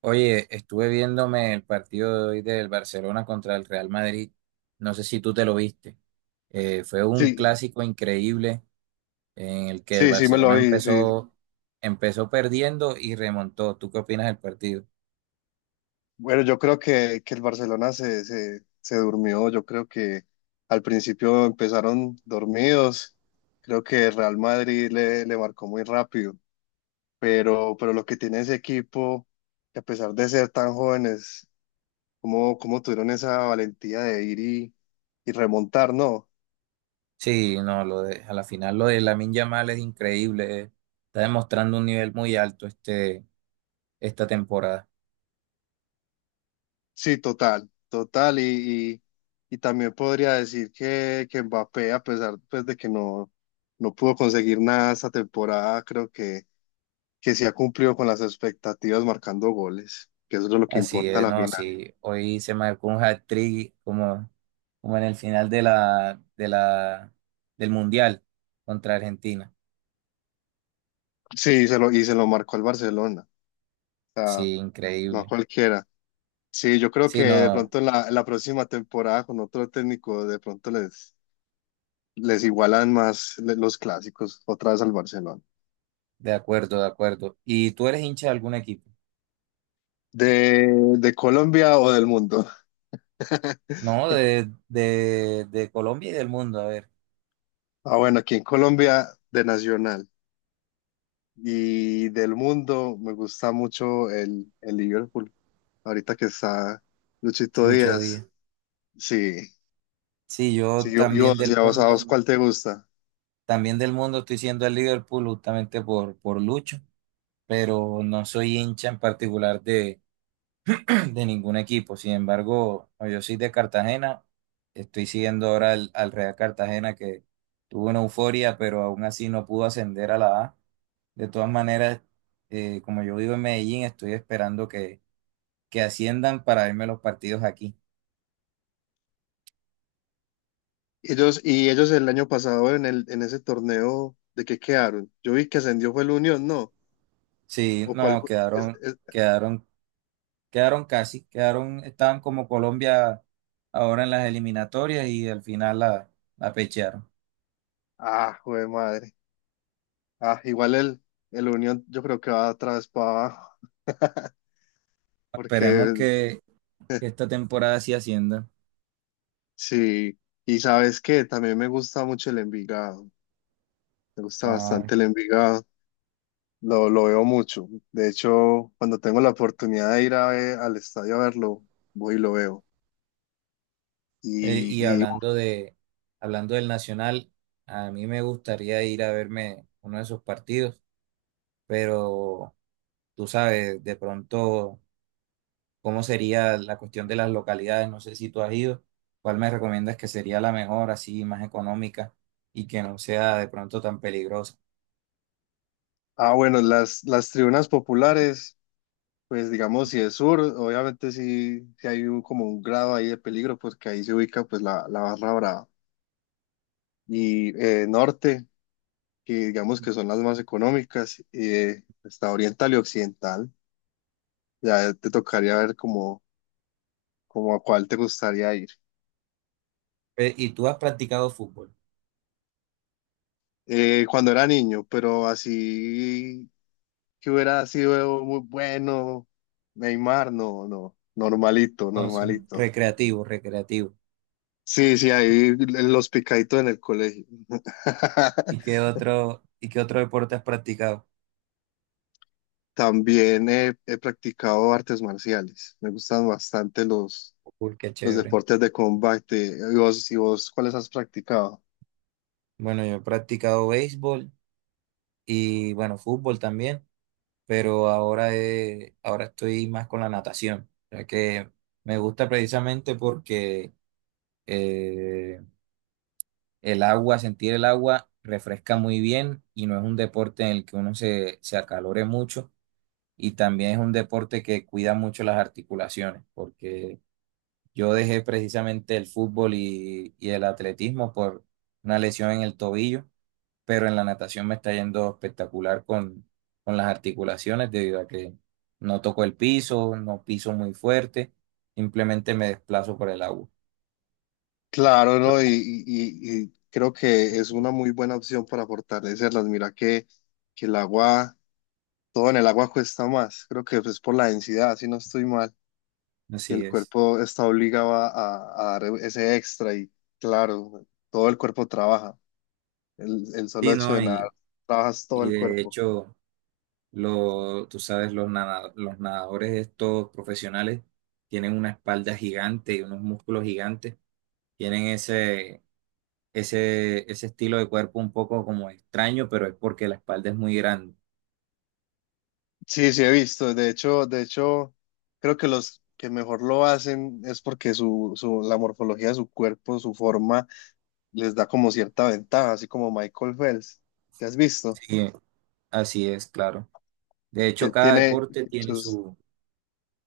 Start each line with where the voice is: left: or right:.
right: Oye, estuve viéndome el partido de hoy del Barcelona contra el Real Madrid. No sé si tú te lo viste. Fue un
left: Sí,
right: clásico increíble en el que el
left: sí, sí, me lo
right: Barcelona
left: vi, sí.
right: empezó perdiendo y remontó. ¿Tú qué opinas del partido?
left: Bueno, yo creo que, el Barcelona se durmió, yo creo que al principio empezaron dormidos, creo que el Real Madrid le marcó muy rápido, pero lo que tiene ese equipo, que a pesar de ser tan jóvenes, cómo tuvieron esa valentía de ir y remontar, ¿no?
right: Sí, no, a la final lo de Lamine Yamal es increíble. Está demostrando un nivel muy alto esta temporada.
left: Sí, total, total. Y también podría decir que Mbappé, a pesar pues, de que no pudo conseguir nada esta temporada, creo que sí ha cumplido con las expectativas marcando goles, que eso es lo que
right: Así
left: importa a
right: es,
left: la
right: no,
left: final.
right: sí, hoy se marcó un hat-trick como, como en el final de del Mundial contra Argentina.
left: Y se lo marcó al Barcelona, o sea,
right: Sí,
left: no a
right: increíble.
left: cualquiera. Sí, yo creo que
right: Sí,
left: de
right: no,
left: pronto en en la próxima temporada con otro técnico, les igualan más los clásicos otra vez al Barcelona.
right: de acuerdo, de acuerdo. ¿Y tú eres hincha de algún equipo?
left: De, de Colombia o del mundo.
right: No, de Colombia y del mundo, a ver,
left: Ah, bueno, aquí en Colombia de Nacional y del mundo me gusta mucho el Liverpool. Ahorita que está Luchito
right: Lucho Díaz.
left: Díaz. Sí,
right: Sí, yo
left: sí, yo, y a vos, ¿cuál te gusta?
right: también del mundo estoy siendo el Liverpool justamente por Lucho, pero no soy hincha en particular de ningún equipo. Sin embargo, no, yo soy de Cartagena. Estoy siguiendo ahora al Real Cartagena que tuvo una euforia, pero aún así no pudo ascender a la A. De todas maneras, como yo vivo en Medellín, estoy esperando que asciendan para verme los partidos aquí.
left: Ellos, y ellos el año pasado en en ese torneo, ¿de qué quedaron? Yo vi que ascendió fue el Unión, ¿no?
right: Sí,
left: ¿O cuál
right: no,
left: fue?
right: quedaron, quedaron casi, quedaron, estaban como Colombia ahora en las eliminatorias y al final la pechearon.
left: Ah, joder, madre. Ah, igual el Unión yo creo que va otra vez para abajo,
right: Esperemos
left: porque
right: que esta temporada sí ascienda.
left: sí. Y sabes qué, también me gusta mucho el Envigado. Me gusta
right: Ah.
left: bastante el Envigado, lo veo mucho. De hecho, cuando tengo la oportunidad de ir a al estadio a verlo, voy y lo veo.
right: Eh, y
left: Y, y
right: hablando de, hablando del Nacional, a mí me gustaría ir a verme uno de esos partidos, pero tú sabes de pronto cómo sería la cuestión de las localidades, no sé si tú has ido, cuál me recomiendas que sería la mejor, así más económica y que no sea de pronto tan peligrosa.
left: ah, bueno, las tribunas populares, pues digamos, si es sur, obviamente sí, sí hay como un grado ahí de peligro, porque ahí se ubica pues la barra brava. Y norte, que digamos que son las más económicas, está oriental y occidental. Ya te tocaría ver como a cuál te gustaría ir.
right: ¿Y tú has practicado fútbol?
left: Cuando era niño, pero así que hubiera sido muy bueno, Neymar, no, no, normalito,
right: No, son
left: normalito.
right: recreativo, recreativo.
left: Sí, sí, ahí los picaditos en el colegio.
right: ¿Y qué otro deporte has practicado?
left: También he practicado artes marciales. Me gustan bastante
right: Uy, qué
left: los
right: chévere.
left: deportes de combate. Y vos cuáles has practicado?
right: Bueno, yo he practicado béisbol y bueno, fútbol también, pero ahora, ahora estoy más con la natación, ya que me gusta precisamente porque eh, el agua, sentir el agua refresca muy bien y no es un deporte en el que uno se acalore mucho y también es un deporte que cuida mucho las articulaciones, porque yo dejé precisamente el fútbol y el atletismo por una lesión en el tobillo, pero en la natación me está yendo espectacular con las articulaciones debido a que no toco el piso, no piso muy fuerte, simplemente me desplazo por el agua.
left: Claro, ¿no? Y creo que es una muy buena opción para fortalecerlas. Mira que el agua todo en el agua cuesta más, creo que es por la densidad, si no estoy mal, que
right: Así
left: el
right: es.
left: cuerpo está obligado a dar ese extra y claro, todo el cuerpo trabaja, el solo
right: Sí,
left: hecho
right: ¿no?
left: de nadar,
right: Y,
left: trabajas todo
right: y
left: el
right: de
left: cuerpo.
right: hecho, tú sabes, los, nada- los nadadores estos profesionales tienen una espalda gigante y unos músculos gigantes, tienen ese estilo de cuerpo un poco como extraño, pero es porque la espalda es muy grande.
left: Sí, sí he visto, de hecho, creo que los que mejor lo hacen es porque la morfología de su cuerpo, su forma, les da como cierta ventaja, así como Michael Phelps, ¿que has visto?
right: Sí, así es, claro. De
left: Que
right: hecho,
left: él
right: cada
left: tiene
right: deporte tiene
left: sus...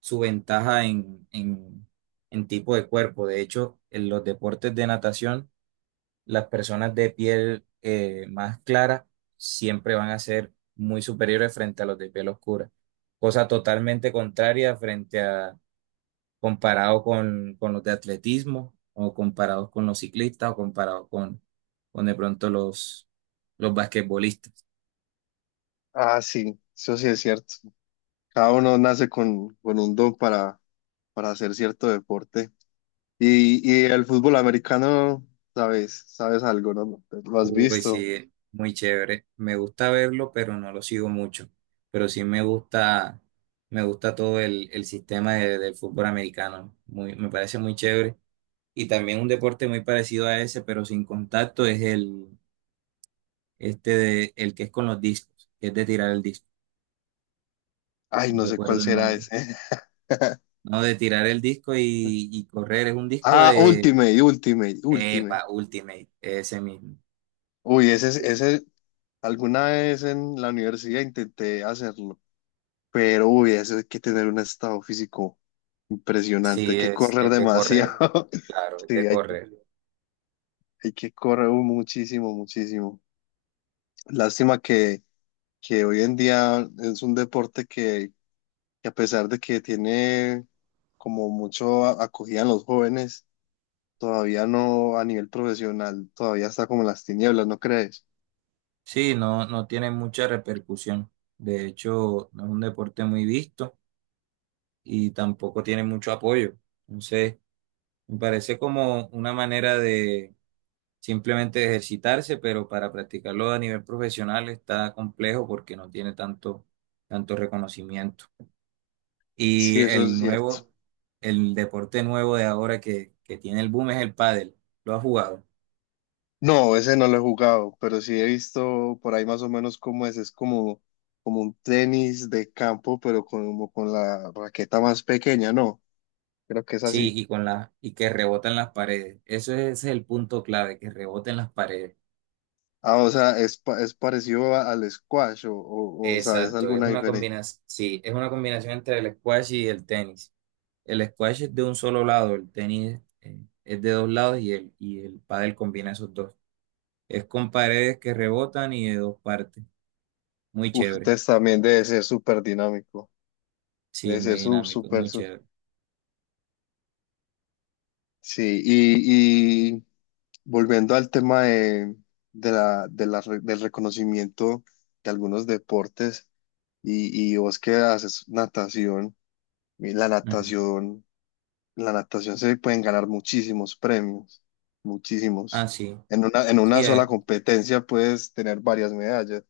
right: su ventaja en tipo de cuerpo. De hecho, en los deportes de natación, las personas de piel más clara siempre van a ser muy superiores frente a los de piel oscura. Cosa totalmente contraria frente a comparado con los de atletismo o comparados con los ciclistas o comparados con de pronto los basquetbolistas.
left: Ah, sí, eso sí es cierto. Cada uno nace con un don para hacer cierto deporte. El fútbol americano, sabes, sabes algo, ¿no? ¿Lo has
right: Uy,
left: visto?
right: sí, muy chévere. Me gusta verlo, pero no lo sigo mucho. Pero sí me gusta todo el del fútbol americano. Me parece muy chévere. Y también un deporte muy parecido a ese, pero sin contacto, es el que es con los discos, que es de tirar el disco.
left: Ay,
right: No
left: no sé cuál
right: recuerdo el
left: será
right: nombre.
left: ese.
right: No, de tirar el disco y correr. Es un disco
left: Ah,
right: de,
left: Ultimate, Ultimate, Ultimate.
right: epa, Ultimate, ese mismo.
left: Ese, alguna vez en la universidad intenté hacerlo, pero uy, eso hay que tener un estado físico impresionante, hay
right: Sí,
left: que correr
right: es de correr.
left: demasiado.
right: Claro, es de
left: Sí,
right: correr.
left: hay que correr muchísimo, muchísimo. Lástima que hoy en día es un deporte que a pesar de que tiene como mucho acogida en los jóvenes, todavía no a nivel profesional, todavía está como en las tinieblas, ¿no crees?
right: Sí, no, no tiene mucha repercusión. De hecho, no es un deporte muy visto y tampoco tiene mucho apoyo. Entonces, me parece como una manera de simplemente ejercitarse, pero para practicarlo a nivel profesional está complejo porque no tiene tanto reconocimiento. Y
left: Sí, eso
right: el
left: es cierto.
right: nuevo, el deporte nuevo de ahora que tiene el boom es el pádel. ¿Lo has jugado?
left: No, ese no lo he jugado, pero sí he visto por ahí más o menos cómo es como, como un tenis de campo, pero como con la raqueta más pequeña, ¿no? Creo que es
right: Sí,
left: así.
right: y que rebotan las paredes. Eso es, ese es el punto clave, que reboten las paredes.
left: Ah, o sea, es parecido al squash o, ¿sabes
right: Exacto, es
left: alguna
right: una
left: diferencia?
right: combinación, sí, es una combinación entre el squash y el tenis. El squash es de un solo lado, el tenis es de dos lados y el pádel combina esos dos. Es con paredes que rebotan y de dos partes. Muy
left: Uf,
right: chévere.
left: entonces también debe ser súper dinámico,
right: Sí, es
left: debe ser
right: muy dinámico, es
left: súper,
right: muy chévere.
left: sí, y volviendo al tema de de la del reconocimiento de algunos deportes, y vos que haces natación, y
right: Ujú.
left: la natación se pueden ganar muchísimos premios,
right: Ah,
left: muchísimos.
right: sí,
left: En una
right: sí,
left: sola competencia puedes tener varias medallas.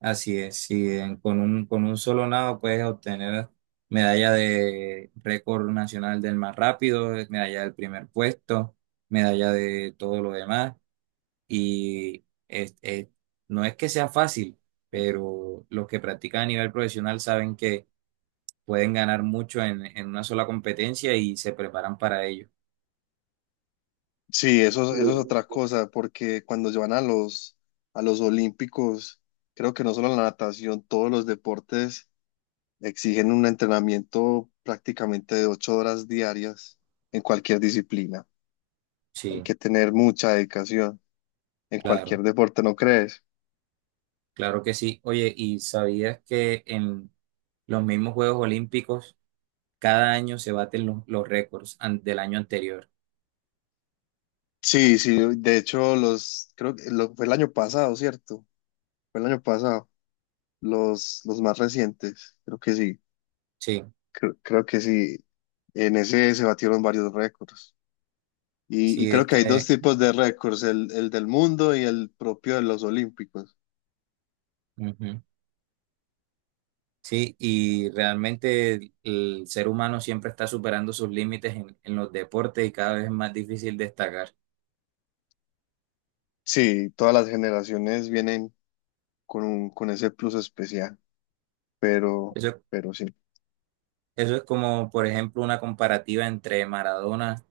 right: así es. Sí, con con un solo nado puedes obtener medalla de récord nacional del más rápido, medalla del primer puesto, medalla de todo lo demás. y es- es- no es que sea fácil, pero los que practican a nivel profesional saben que pueden ganar mucho en una sola competencia y se preparan para ello.
left: Sí, eso, eso es otra cosa, porque cuando se van a los olímpicos, creo que no solo la natación, todos los deportes exigen un entrenamiento prácticamente de 8 horas diarias en cualquier disciplina. Hay
right: Sí,
left: que tener mucha dedicación en cualquier
right: claro,
left: deporte, ¿no crees?
right: claro que sí. Oye, ¿y sabías que en los mismos Juegos Olímpicos cada año se baten los del año anterior?
left: Sí, sí, de hecho, los, creo que fue el año pasado, ¿cierto? Fue el año pasado, los más recientes, creo que sí,
right: Sí,
left: creo que sí. En ese se batieron varios récords. Y
right: sí,
left: creo que hay dos tipos de récords, el del mundo y el propio de los olímpicos.
right: ujú. Sí, y realmente el ser humano siempre está superando sus límites en los deportes y cada vez es más difícil destacar.
left: Sí, todas las generaciones vienen con un, con ese plus especial, pero,
right: Eso,
left: pero sí,
right: eso es como, por ejemplo, una comparativa entre Maradona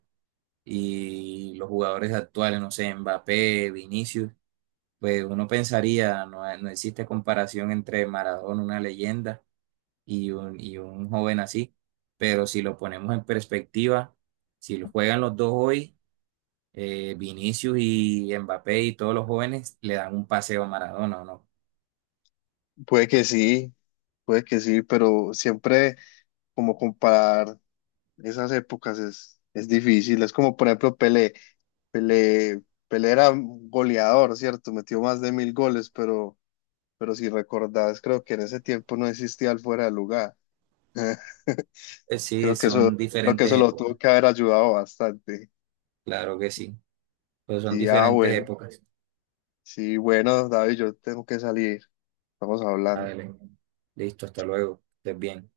right: y los jugadores actuales, no sé, Mbappé, Vinicius. Pues uno pensaría, no, no existe comparación entre Maradona, una leyenda, y un joven así. Pero si lo ponemos en perspectiva, si lo juegan los dos hoy, Vinicius y Mbappé y todos los jóvenes le dan un paseo a Maradona, ¿o ¿no?
left: puede que sí, puede que sí, pero siempre como comparar esas épocas es difícil. Es como, por ejemplo, Pelé. Pelé, Pelé era un goleador, ¿cierto? Metió más de 1000 goles, pero si recordás, creo que en ese tiempo no existía el fuera de lugar.
right: Sí, son
left: Creo que eso
right: diferentes
left: lo
right: épocas,
left: tuvo que haber ayudado bastante.
right: claro que sí, pero son
left: Sí, ah,
right: diferentes
left: bueno.
right: épocas.
left: Sí, bueno, David, yo tengo que salir. Estamos hablando.
right: Dale. Listo, hasta luego, estés bien.